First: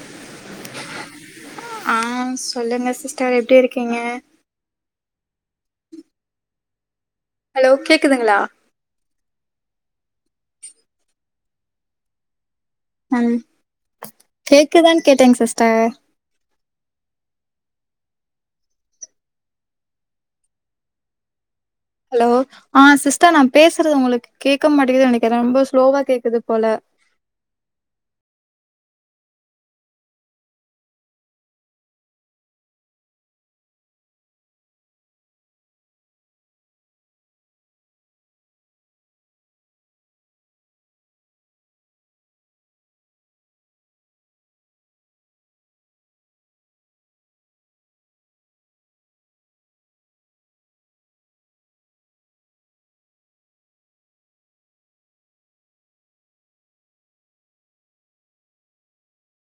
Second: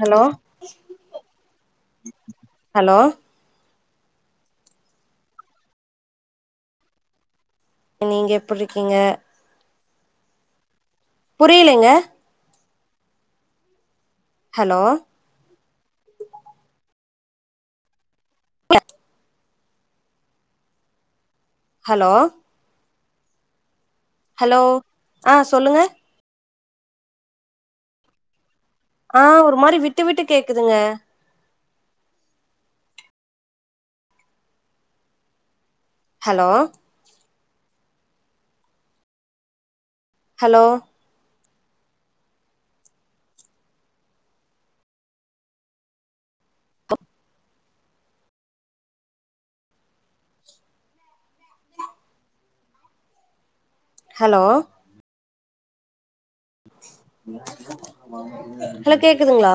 hello ஆ சொல்லுங்க hello sister எப்டி இருக்கீங்க ஹலோ நீங்க கேக்குதுங்களா எப்டி இருக்கீங்க புரியலேங்க ம் ஹலோ கேக்குதா கேட்டேங்க சிஸ்டர் ஹலோ ஆ சிஸ்டர் நா பேசுறது உங்களுக்கு ஹலோ கேட்க மாட்டேங்கிது ஆ நெனக்கிறே ரொம்ப சொல்லுங்க ஸ்லோவா கேக்குது போல ஆ ஒரு மாரி விட்டு விட்டு கேக்குதுங்க ஹலோ ஹலோ ஹலோ ஹலோ கேக்குதுங்களா